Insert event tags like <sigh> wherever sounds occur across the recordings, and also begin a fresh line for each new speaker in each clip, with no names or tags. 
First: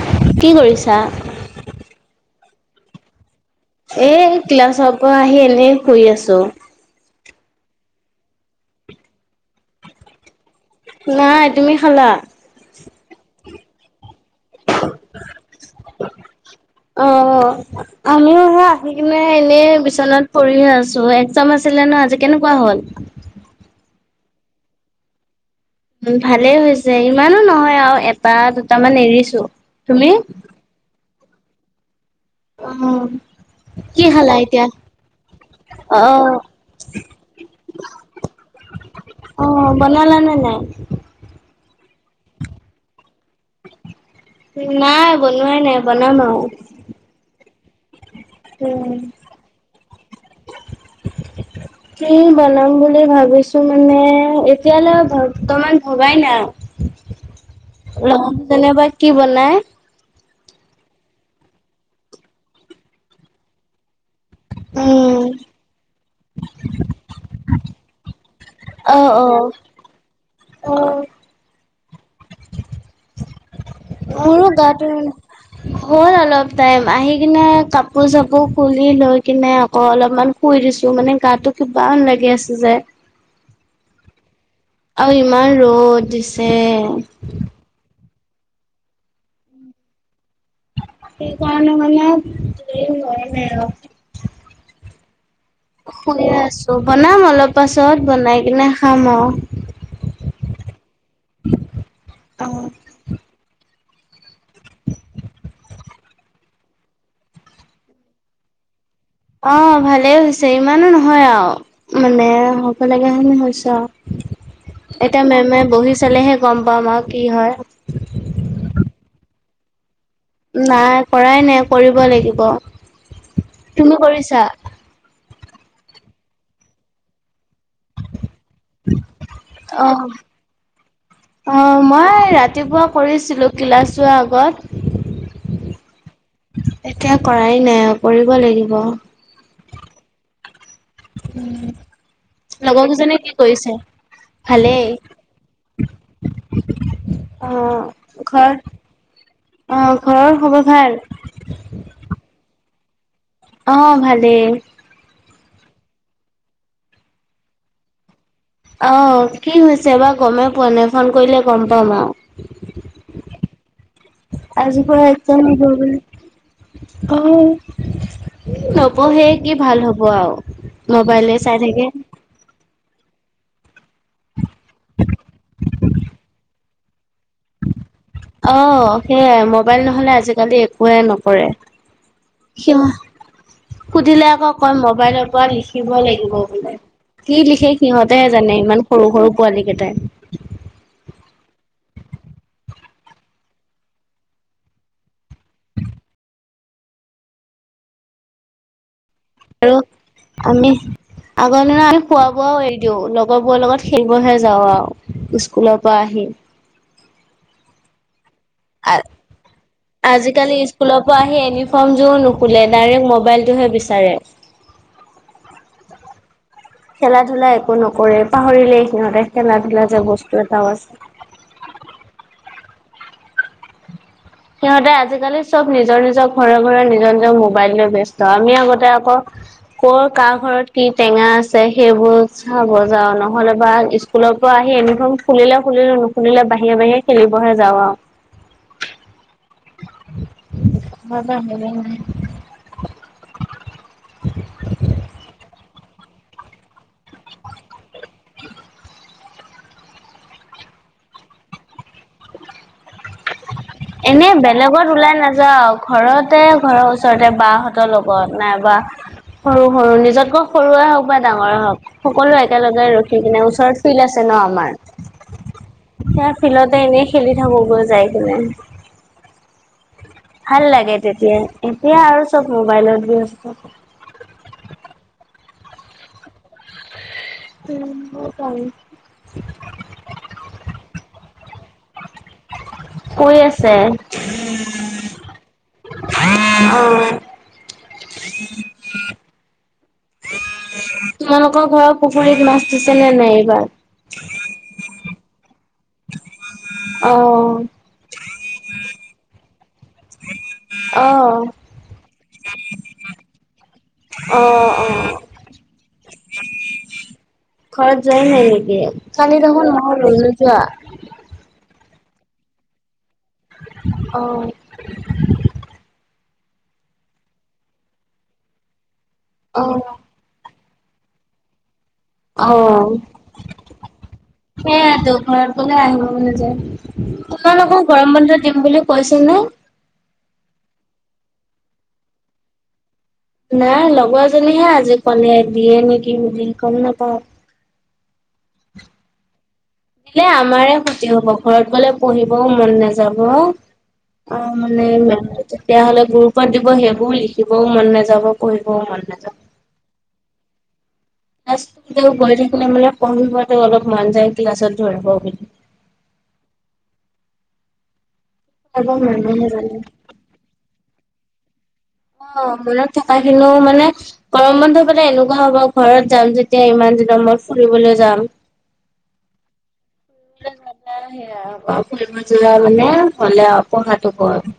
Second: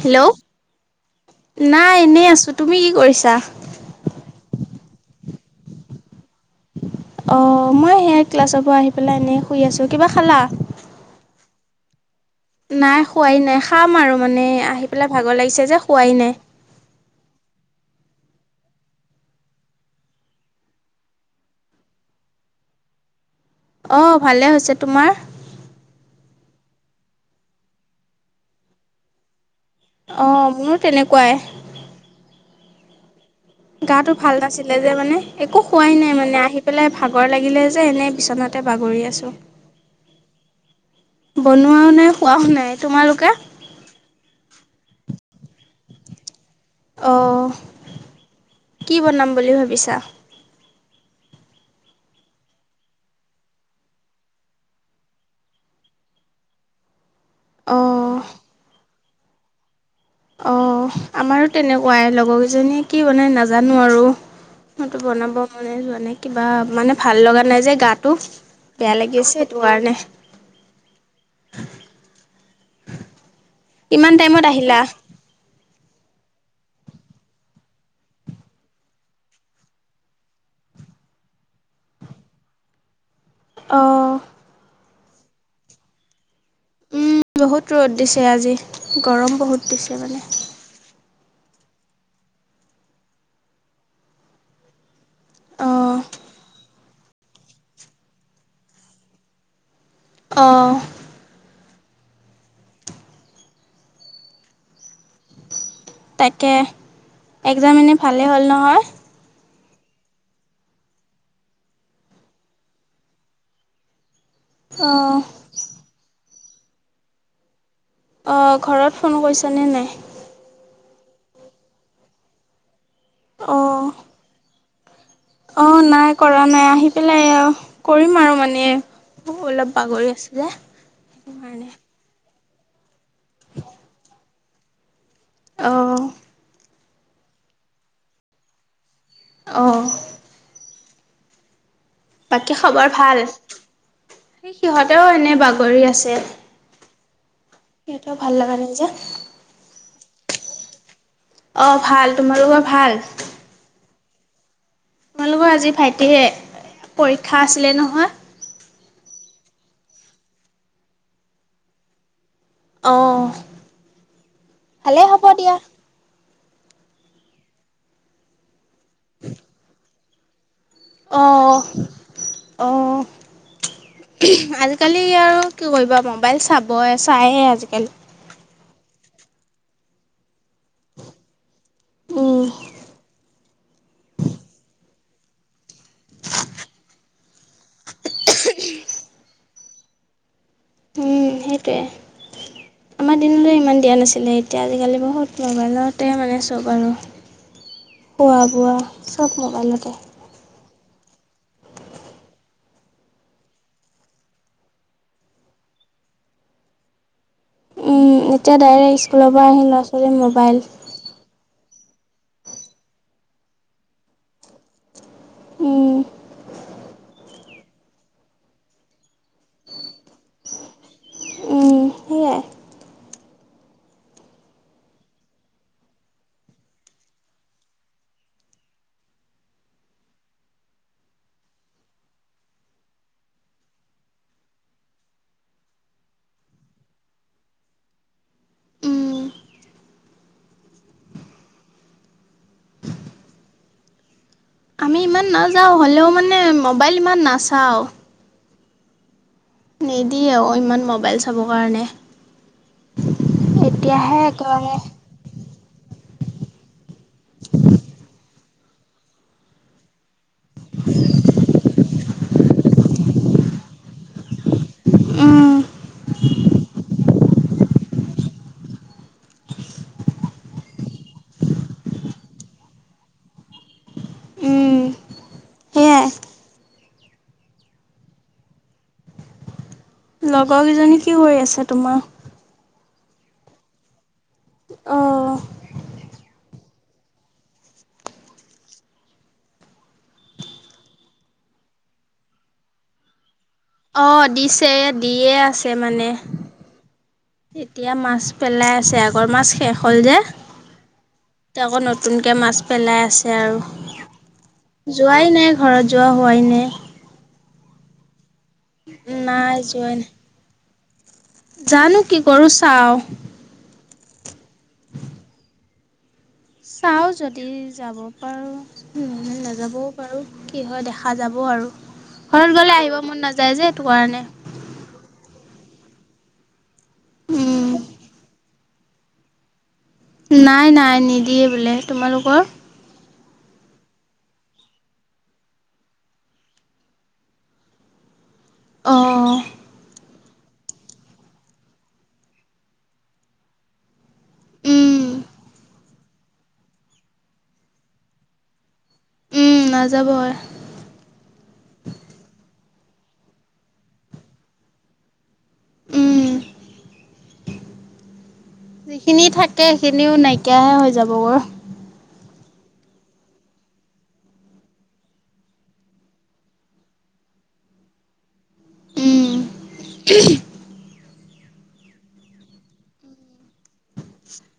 Hello,
কি কৰিছা?
নাই এনেই আছোঁ তুমি কি কৰিছা?
এ ক্লাছৰ পৰা আহি এনে শুই আছোঁ।
অ' মই সেয়া ক্লাছৰ পৰা আহি পেলাই এনে শুই আছো, কিবা খালা?
নাই তুমি খালা?
নাই খোৱাই নাই খাম আৰু মানে আহি পেলাই ভাগৰ লাগিছে যে খোৱাই নাই।
অ' আমি সি কিনে এনেই বি্বনাত পঢ়ি আছো এক্জাম আছিলে ন আজি কেনেকুৱা হল? <inaudible>
অ' ভালে হৈছে, তোমাৰ?
উ ভালেই হৈছে ইমানো নহয় আৰু এটা দুটামান এৰিছো। তুমি?
অ' মোৰো তেনেকুৱাই।
উম।
গাটো ভাল নাছিলে যে মানে, একো খোৱাই নাই মানে
অ',
আহি পেলাই ভাগৰ লাগিলে যে এনে বিচনাত তাতে বাগৰি আছোঁ।
অ' বনালা নে নাই?
বনোৱাও নাই হোৱাও নাই, তোমালোকে?
নাই বনোৱাই নাই বনাম আৰু।
অ'
উম,
কি বনাম বুলি ভাবিছা?
<inaudible> কি বনাম বুলি ভাবিছো মানে এতিয়ালৈ বৰ্তমান ভবাই নাই। ল
অঁ
যেনিবা কি বনাই
অ' আমাৰো তেনেকুৱাই লগৰ কেইজনীয়ে কি মানে নাজানো আৰু। মটো বনাব মনে যোৱা নাই কিবা মানে ভাল লগা নাই যে গাটো। বেয়া
অ',
লাগি আছে
অ',
এইটো কাৰণে।
অ',
কিমান টাইমত
মোৰো
আহিলা?
গাটো, হল আৰু অলপ টাইম আহি কিনে কাপোৰ চাপোৰ খুলি লৈ কিনে আকৌ অলপমান শুই দিছো মানে তো কি লাগি আছে যে।
অ'।
আৰু ইমান ৰ'দ দিছে।
উম বহুত ৰ'দ দিছে আজি গৰম বহুত দিছে মানে।
সেইকাৰণে মানে ন নাই আৰু।
অঁ
শুয়ে আছো বনাম অলপ পাছত বনাই কিনে খাম আৰু।
অঁ
অ'।
তাকে, এক্জাম এনেই ভালেই হ'ল নহয়?
অ' ভালেই হৈছে ইমানো নহয় আৰু। মানে হ'ব লগা হেনে হৈছো আৰু।
অঁ
এতিয়া মেমে বহি চালেহে গম পামাম আৰু কি হয়।
অ, ঘৰত ফোন কৰিছ নে নাই?
নাই কৰাই নাই কৰিব লাগিব,
অঁ
তুমি কৰিছা?
অঁ নাই কৰা নাই, আহি পেলাই এয়া, কৰিম আৰু মানে। নে, মইও অলপ
অ',
বাগৰি আছোঁ যে, সেই কাৰণে
অ', মই ৰাতিপুৱা কৰিছিলোঁ ক্লাছ যোৱাৰ আগত।
অ,
এতিয়া কৰাই নাই আৰু, কৰিব লাগিব।
অ'।
উম।
বাকী খবৰ ভাল, সেই
ভালেই
সিহঁতেও এনে বাগৰি আছে।
অ',
সিহঁতেও ভাল
ঘৰ
লগা নাই যে।
অ', ঘৰৰ খবৰ ভাল?
অ' ভাল তোমালোকৰ ভাল?
অ' ভালেই।
তোমালোঁকৰ আজি ভাইটিয়ে পৰীক্ষা আছিলে নহয়।
অ, কি হৈছে বা গমেই পোৱা নাই, ফোন কৰিলে গম পাম আৰু।
অ',
আজি পৰা
ভালেই
এক্সাম
দিয়া।
হব বুলে। অ, নপঢ়েই, কি ভাল হ'ব আও।
অ', অ, আজিকালি আৰু কি কৰিবা ম'বাইল চাব বয়ে চাইয়ে আজিকালি।
অ', সেয়াই ম'বাইল নহলে আজিক কালি একোৱে নকৰে,
উম,
সিহ সুধিলে আকৌ কয় ম'ব বাইলৰ পৰা লিখিব লাগিব বোলে। কি লিখে সিহঁতেহে জানে, ইমান সৰু-সৰু পোৱালি কেইটাই।
উম, সেইটোৱে। আমাৰ দিনটোৱে ইমান দিয়া নাছিলে, এতিয়া আজিকালি বহুত ম'বাইলতে মানে চব আৰু। খোৱা বোৱা চব
আৰু
ম'বাইলতে।
আমি আগৰ দিনত আমি খোৱা বোৱাও এৰি দিও লগৰবোৰৰ লগত খেলিবহে যাওঁ আৰু স্কুলৰ পৰা আহি।
উম, এতিয়া ডাইৰেক্ট স্কুলৰ পৰা আহি ল'ৰা ছোৱালীৰ
আজ-আজিকালি
মোবাইল
স্কুলৰ পৰা আহি এনি ফৰ্মযোৰো নোখোলে, ডাইৰেক্ট ম'বাইলটোহে বিচাৰে।
উম,
খেলা ধূলা একো নকৰে, পাহৰিলেই সিহঁতে খেলা ধূলা যে বস্তু এটাও আছে।
উম, সেয়াই।
সিহঁতে আজিকালি চব নিজৰ-নিজৰ ঘৰে-ঘৰে নিজৰ-নিজৰ ম'বাইল লৈ ব্যস্ত, আমি আগতে আকৌ কৰ কাৰ ঘৰত কি টেঙা আছে সেইবোৰ চাব যাওঁ, নহ'লে বা স্কুলৰ পৰা আহি ইউনিফৰ্ম খুলিলে খুলিলো, নুখুলিলে বাহিৰে-বাহিৰে খেলিবহে যাওঁ আৰু। <unintelligible> <unintelligible>
আমি ইমান নাযাওঁ, হ'লেও মানে ম'বাইল ইমান নাচাওঁ।
<unintelligible>
নিদিয়েও ইমান ম'বাইল চাব কাৰণে। এতিয়াহে
এনে
একেবাৰে
বেলেগত ওলাই নাযাওঁ, ঘৰতে ঘৰৰ ওচ ৰতে বা হঁতৰ লগত নাইবা সৰু-সৰু নিজতকৈ সৰুৱেই হওক বা ডাঙৰেই হওক, সকলো একেলগে ৰখি কিনে, ওচৰত ফিল্ড আছে ন' আমাৰ
উম,
সেয়া ফিল্ডতে এনেই খেলি থাকোগৈ যাই কিনে। ভাল লাগে তেতিয়া এতিয়া আৰু চব মোবাইলত ব্যস্ত।
উম,
<inaudible>
সেয়াই
ফুৰিব পাৰি।
লগৰ কেইজনী কি কৰি আছে তোমাৰ?
কৈ আছে।
অঁ
অ'। তোমালোকৰ ঘৰৰ পুখুৰীত মাছ দিছে নে নাই এইবাৰ?
অ দিছে দিয়ে আছে মানে,
অ
এতিয়া মাছ পেলাই আছে, আগৰ মাছ শেষ হ'ল যে।
অ
এতিয়া
অ
আকৌ নতুনকে মাছ পেলাই আছে আৰু।
অ
যোৱাই নাই, ঘৰত যোৱা হোৱাই নাই।
ঘৰত যোৱাই নাই নেকি? কালি
নাই
দেখোন
যোৱাই নাই,
নহলেই যোৱা।
জানো কি কৰো, চাওঁ।
অ',
চাও যদি যাব পাৰো
অ',
নাযাবও পাৰো। কি হয় দেখা যাব আৰু। ঘৰত গ'লে
অ'
আহিব মন নাযায় যে সেইটো কাৰণে।
সেই আ দোকৰৰ প আহিব। য
উম,
তোমালোকক গৰম বানধত দিম বুলি কৈছিল নে?
নাই নাই নিদিয়ে বোলে তোমালোকৰ?
নাই লগৰজনীহে আজি কলে দিয়ে নেকি বুলি গম নাপাও। <inaudible>
অ'।
পিলে আমাৰে কুতি হব ঘৰত গলে পঢ়িবও মন নাযাব। অ'
উম,
মানে তেতিয়া হলে গুৰুপৰত দিব সেইবোৰ লিখিবও মন নাযাব পঢ়িবও মন <inaudible>
উম নাযাব আৰু।
ক্ গৈ থাকে ম কম ম অলপ মন যায় ক্লছত ধৰিব বুলি।
উম। যিখিনি থাকে সেইখিনিও নাইকিয়াহে হৈ যাব গৈ।
অ' মনত থকা খিনিও মানে গৰম বন্ধ পলে এনেকুৱা হ'ব ঘৰত যাম যেতিয়া ইমান যেতিয়া নম্বৰ ফুৰিবলৈ যাম।
উ <inaudible>
সেয়া ফুৰিব যোৱা মানে হলে আৰু পঢ়াটো কৰ। <inaudible>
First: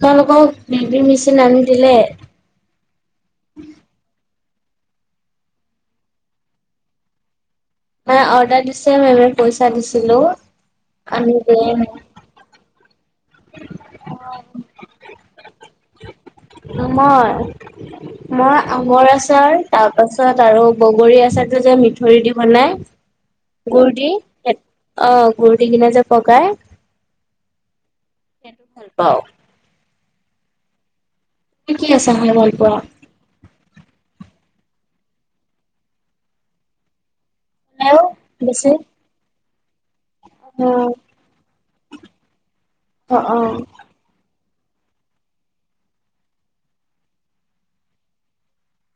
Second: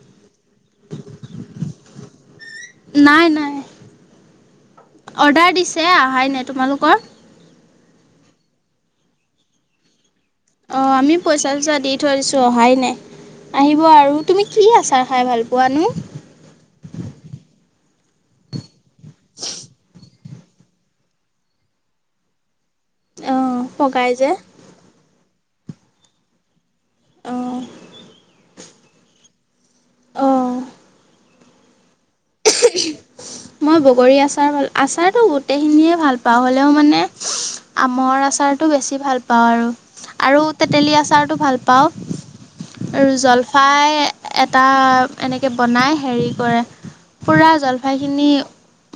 তেওঁলোকক বেব মেচিন আনি দিলে।
নাই নাই। অৰ্ডাৰ দিছে অাই ন তোমালোকৰ?
ম অৰ্ডাৰ দিছে ম পইচা দিছিলো।
অ' আমি
আনি
পইচা
দিয়ে
চইচা দি থৈছো অহাই নাই। আহিব আৰু, তুমি কি আচাৰ খাই ভাল পোৱানো?
<inaudible> মই আঙৰ আচাৰ তাৰ পাছত আৰু বগৰী আচাৰতটো যে মিঠৰি দি বনাই।
অঁ পগাই
গুৰ্দি
যে
অ' গুৰ্দি কিনা যে পগাই।
অঁ
সেইটো ভাল পাও।
অ'।
তুমি কি আছাৰ খাই ভাল পোৱা?
মই বগৰী আচাৰ ভাল আচাৰতটো গোটেইখিনিয়ে ভাল পাওঁ হ'লেও মানে আমৰ আচাৰটো বেছি ভাল পাওঁ আৰু। আৰু
অ',
তেতেলী আচাৰটো ভাল পাওঁ, আৰু
অ', অ'।
জলফাই এটা এনেকৈ বনাই হেৰি কৰে, পুৰা জলফাইখিনি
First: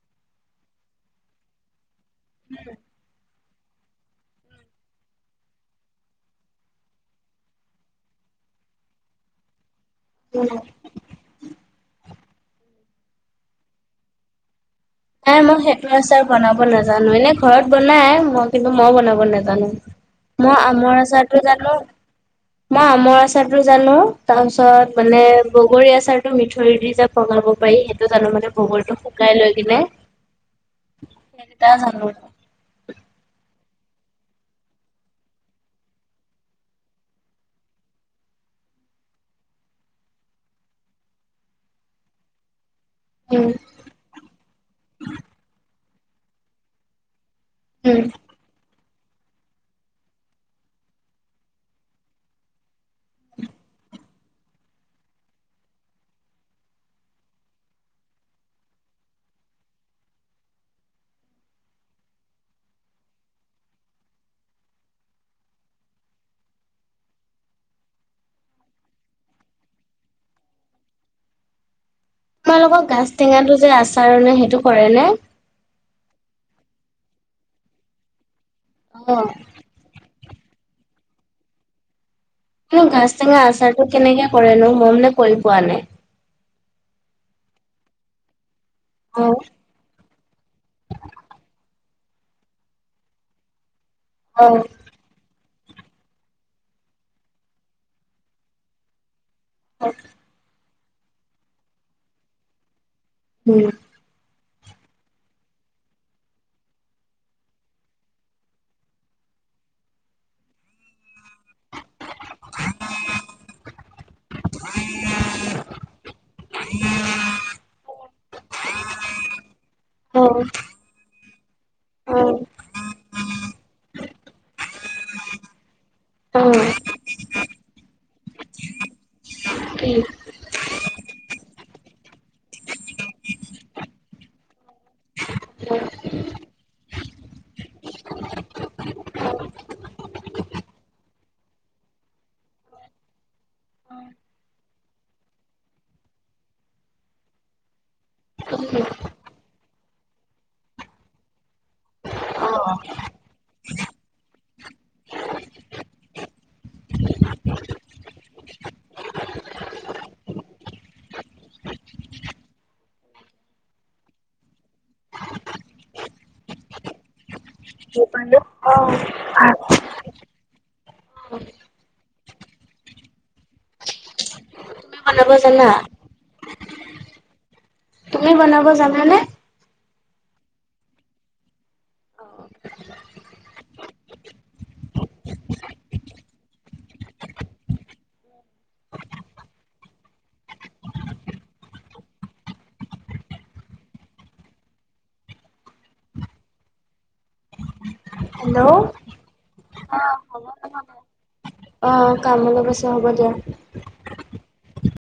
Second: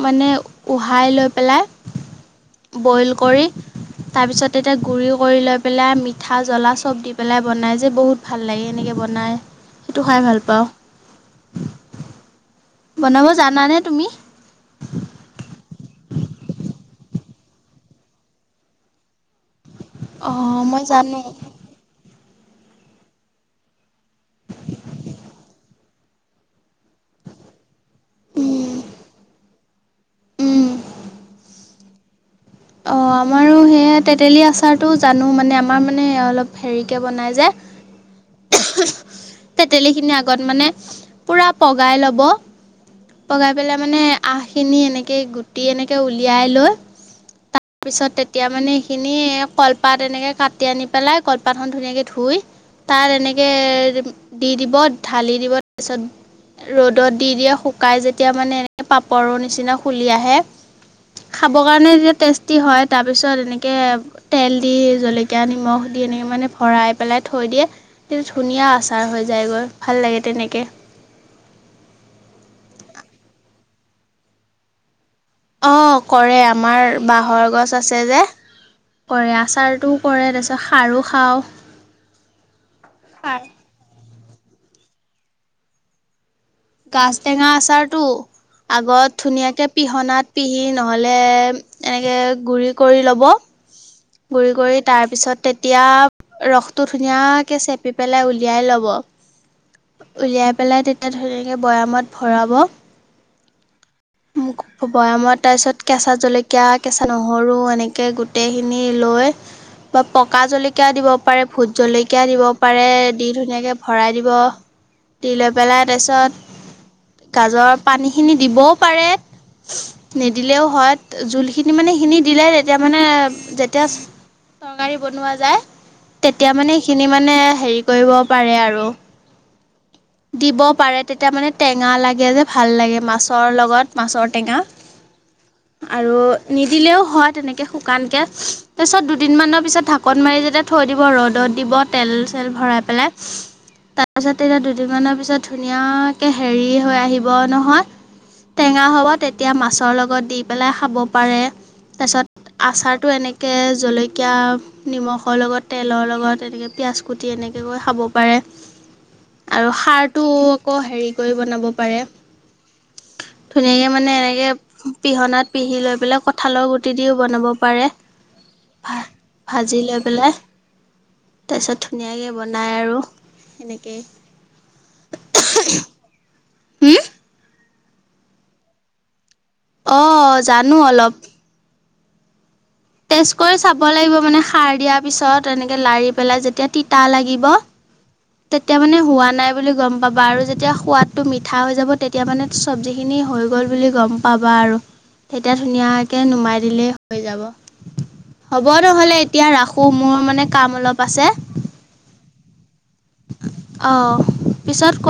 মানে উহাই লৈ পেলাই বইল কৰি
উ
তাৰপিছত এতিয়া গুড়ি কৰি লৈ পেলাই মিঠা জ্বলা চব দি পেলাই বনাই যে বহুত ভাল লাগে এনেকৈ বনায় নাই টো খাই ভাল পাও বনাব জানানে তুমি
নাই মই সেইটো আছাৰ বনাব নাজানো এনে ঘৰত বনাই মই কিন্তু মইও বনাব নাজানো মই
অঁ
আমৰ
জানো
আচাৰটো জানো মই আমৰ আচাৰতটো জানো তাৰপিছত মানে বগৰী আচাৰতটো মিঠ থৰি দি যে বঙাব পাৰি সেইটো তাৰ মানে বগলটো শুকাই লৈ <unintelligible>
অ' আমাৰো সেয়া তেতেলী আচাৰটো জানো মানে আমাৰ মানে অলপ হেৰিকে বনাই যে।
<inaudible>
তেতেলী খিনি আগত মানে পুৰা পগাই ল'ব।
উম,
পগাই পেলাই মানে আহখিনি এনেকে গুটি এনেকে উলিয়াই লৈ
উম,
তাৰপিছত তেতিয়া মানে খিনি কলপাত এনেকে কাটি আনি পেলাই কলপাত খন ধুনীয়াকে ধুই, তাত তেনেক দি দিব ঢালি দিব তাৰপিছত ৰ'দত দি দিয়ে শুকাই যেতিয়া মানে এ পাপৰৰ নিচিনা খুলি আহে খাব কাৰণে যেতিয়া টেষ্টি হয় তাৰ পিছত এনেকে তেল দি জলকীয়া নিমখ দি এনেকৈ মানে ভৰাই পেলাই থৈ দিয়ে ধুনীয়া আচাৰ হৈ যায়গৈ ভাল লাগে তেনেকৈ
তোমালোকৰ গাজ টেঙাটো যে আচাৰ নে সেইটো কৰে নে
অ কৰে আমাৰ বাঁহৰ গছ আছে যে
অ',
কৰে আচাৰটোও কৰে তাৰপিছত খাৰো খাওঁ
গাছ টেঙা
খাৰ
আচাৰটো কেনেকে কৰেনো ম ই মানে কৰি পোৱা নাই
গাছটেঙা আচাৰটো আগত
অ',
ধুনীয়াকে পিহনাত পিহি নহ'লে এনেকৈ গুৰি কৰি লব গুৰি
অ',
কৰি তাৰপিছত তেতিয়া ৰসটো ধুনীয়াকে চেপি পেলাই উলিয়াই ল'ব উলিয়াই পেলাই তেতিয়া ধুনীয়াকৈ বৈয়ামত ভৰাব
উম
বয়ামত তাৰ পিছত কেঁচা জলকীয়া কেঁচা নহৰু এনেকে গোটেইখিনি লৈ পকা জলকীয়া দিব পাৰি পাৰে ভোট জলকীয়া দিব পাৰে দি ধুনীয়াকে ভৰাই দিব দি লৈ পেলাই তাৰপিছত গাজৰ পানীখিনি দিব
উ
নিদিলেও হয় জোল খিনি মানে খিনি দিলে তেতিয়া মানে যেতিয়া বনোৱা যায় তেতিয়া মানে সেইখিনি মানে হেৰি কৰিব পাৰে আৰু দিব পাৰে তেতিয়া মানে টেঙা লাগে যে ভাল লাগে মাছৰ লগত মাছৰ টেঙা আৰু নিদিলেও হয় তেনেকে শুকানকে তাৰপিছত দুদিনমানৰ পিছত ঢাকোন মাৰি যাতে থৈ দিব ৰ'দত দিব তেল চেল ভৰাই পেলাই তাৰপাছত তেতিয়া দুদিনমান দুিনমানৰ পিছত ধুনীয়াকৈ হেৰি হৈ আহিব নহয় টেঙা হ'ব তেতিয়া মাছৰ লগত দি পেলাই খাব পাৰে তাৰপিছত আচাৰটো এনেকৈ জলকীয়া নিমখৰ লগত তেলৰ লগত এনেকৈ পিয়াঁজ কুটি এনেকৈ এনেকৈ খাব পাৰে
হয়
আৰু সাৰটো আকৌ হেৰি কৰি বনাব পাৰে ধুনীয়াকে মানে এনেকে পিহনাত পিহি লৈ পেলাই কঠাঁলৰ গুটি দিও বনাব পাৰে
অ
ভা ভাজি লৈ পেলাই তাৰপিছত ধুনীয়াকে বনাই আৰু
তুমি বনাব জানা
উম
তুমি বনাব জানানে?।
অ', জানো অলপ। টেষ্ট কৰি চাব লাগিব মানে সাৰ দিয়াৰ পিছত এনেকে লাৰি পেলাই যেতিয়া তিতা লাগিব। তেতিয়া মানে হোৱা নাই বুলি গম পাবা, আৰু যেতিয়া সোৱাদটো মিঠা হৈ যাব তেতিয়া মানে চব্জি খিনি হৈ গ'ল বুলি গম পাবা আৰু। তেতিয়া ধুনীয়াকে নুমাই দিলেই হৈ যাব। হ'ব
হেল্ল'
নহ'লে এতিয়া ৰাখো মোৰ মানে কাম অলপ আছে
অ কাম অলপ আছে হ'ব দিয়া
অঁ পিছত কৰে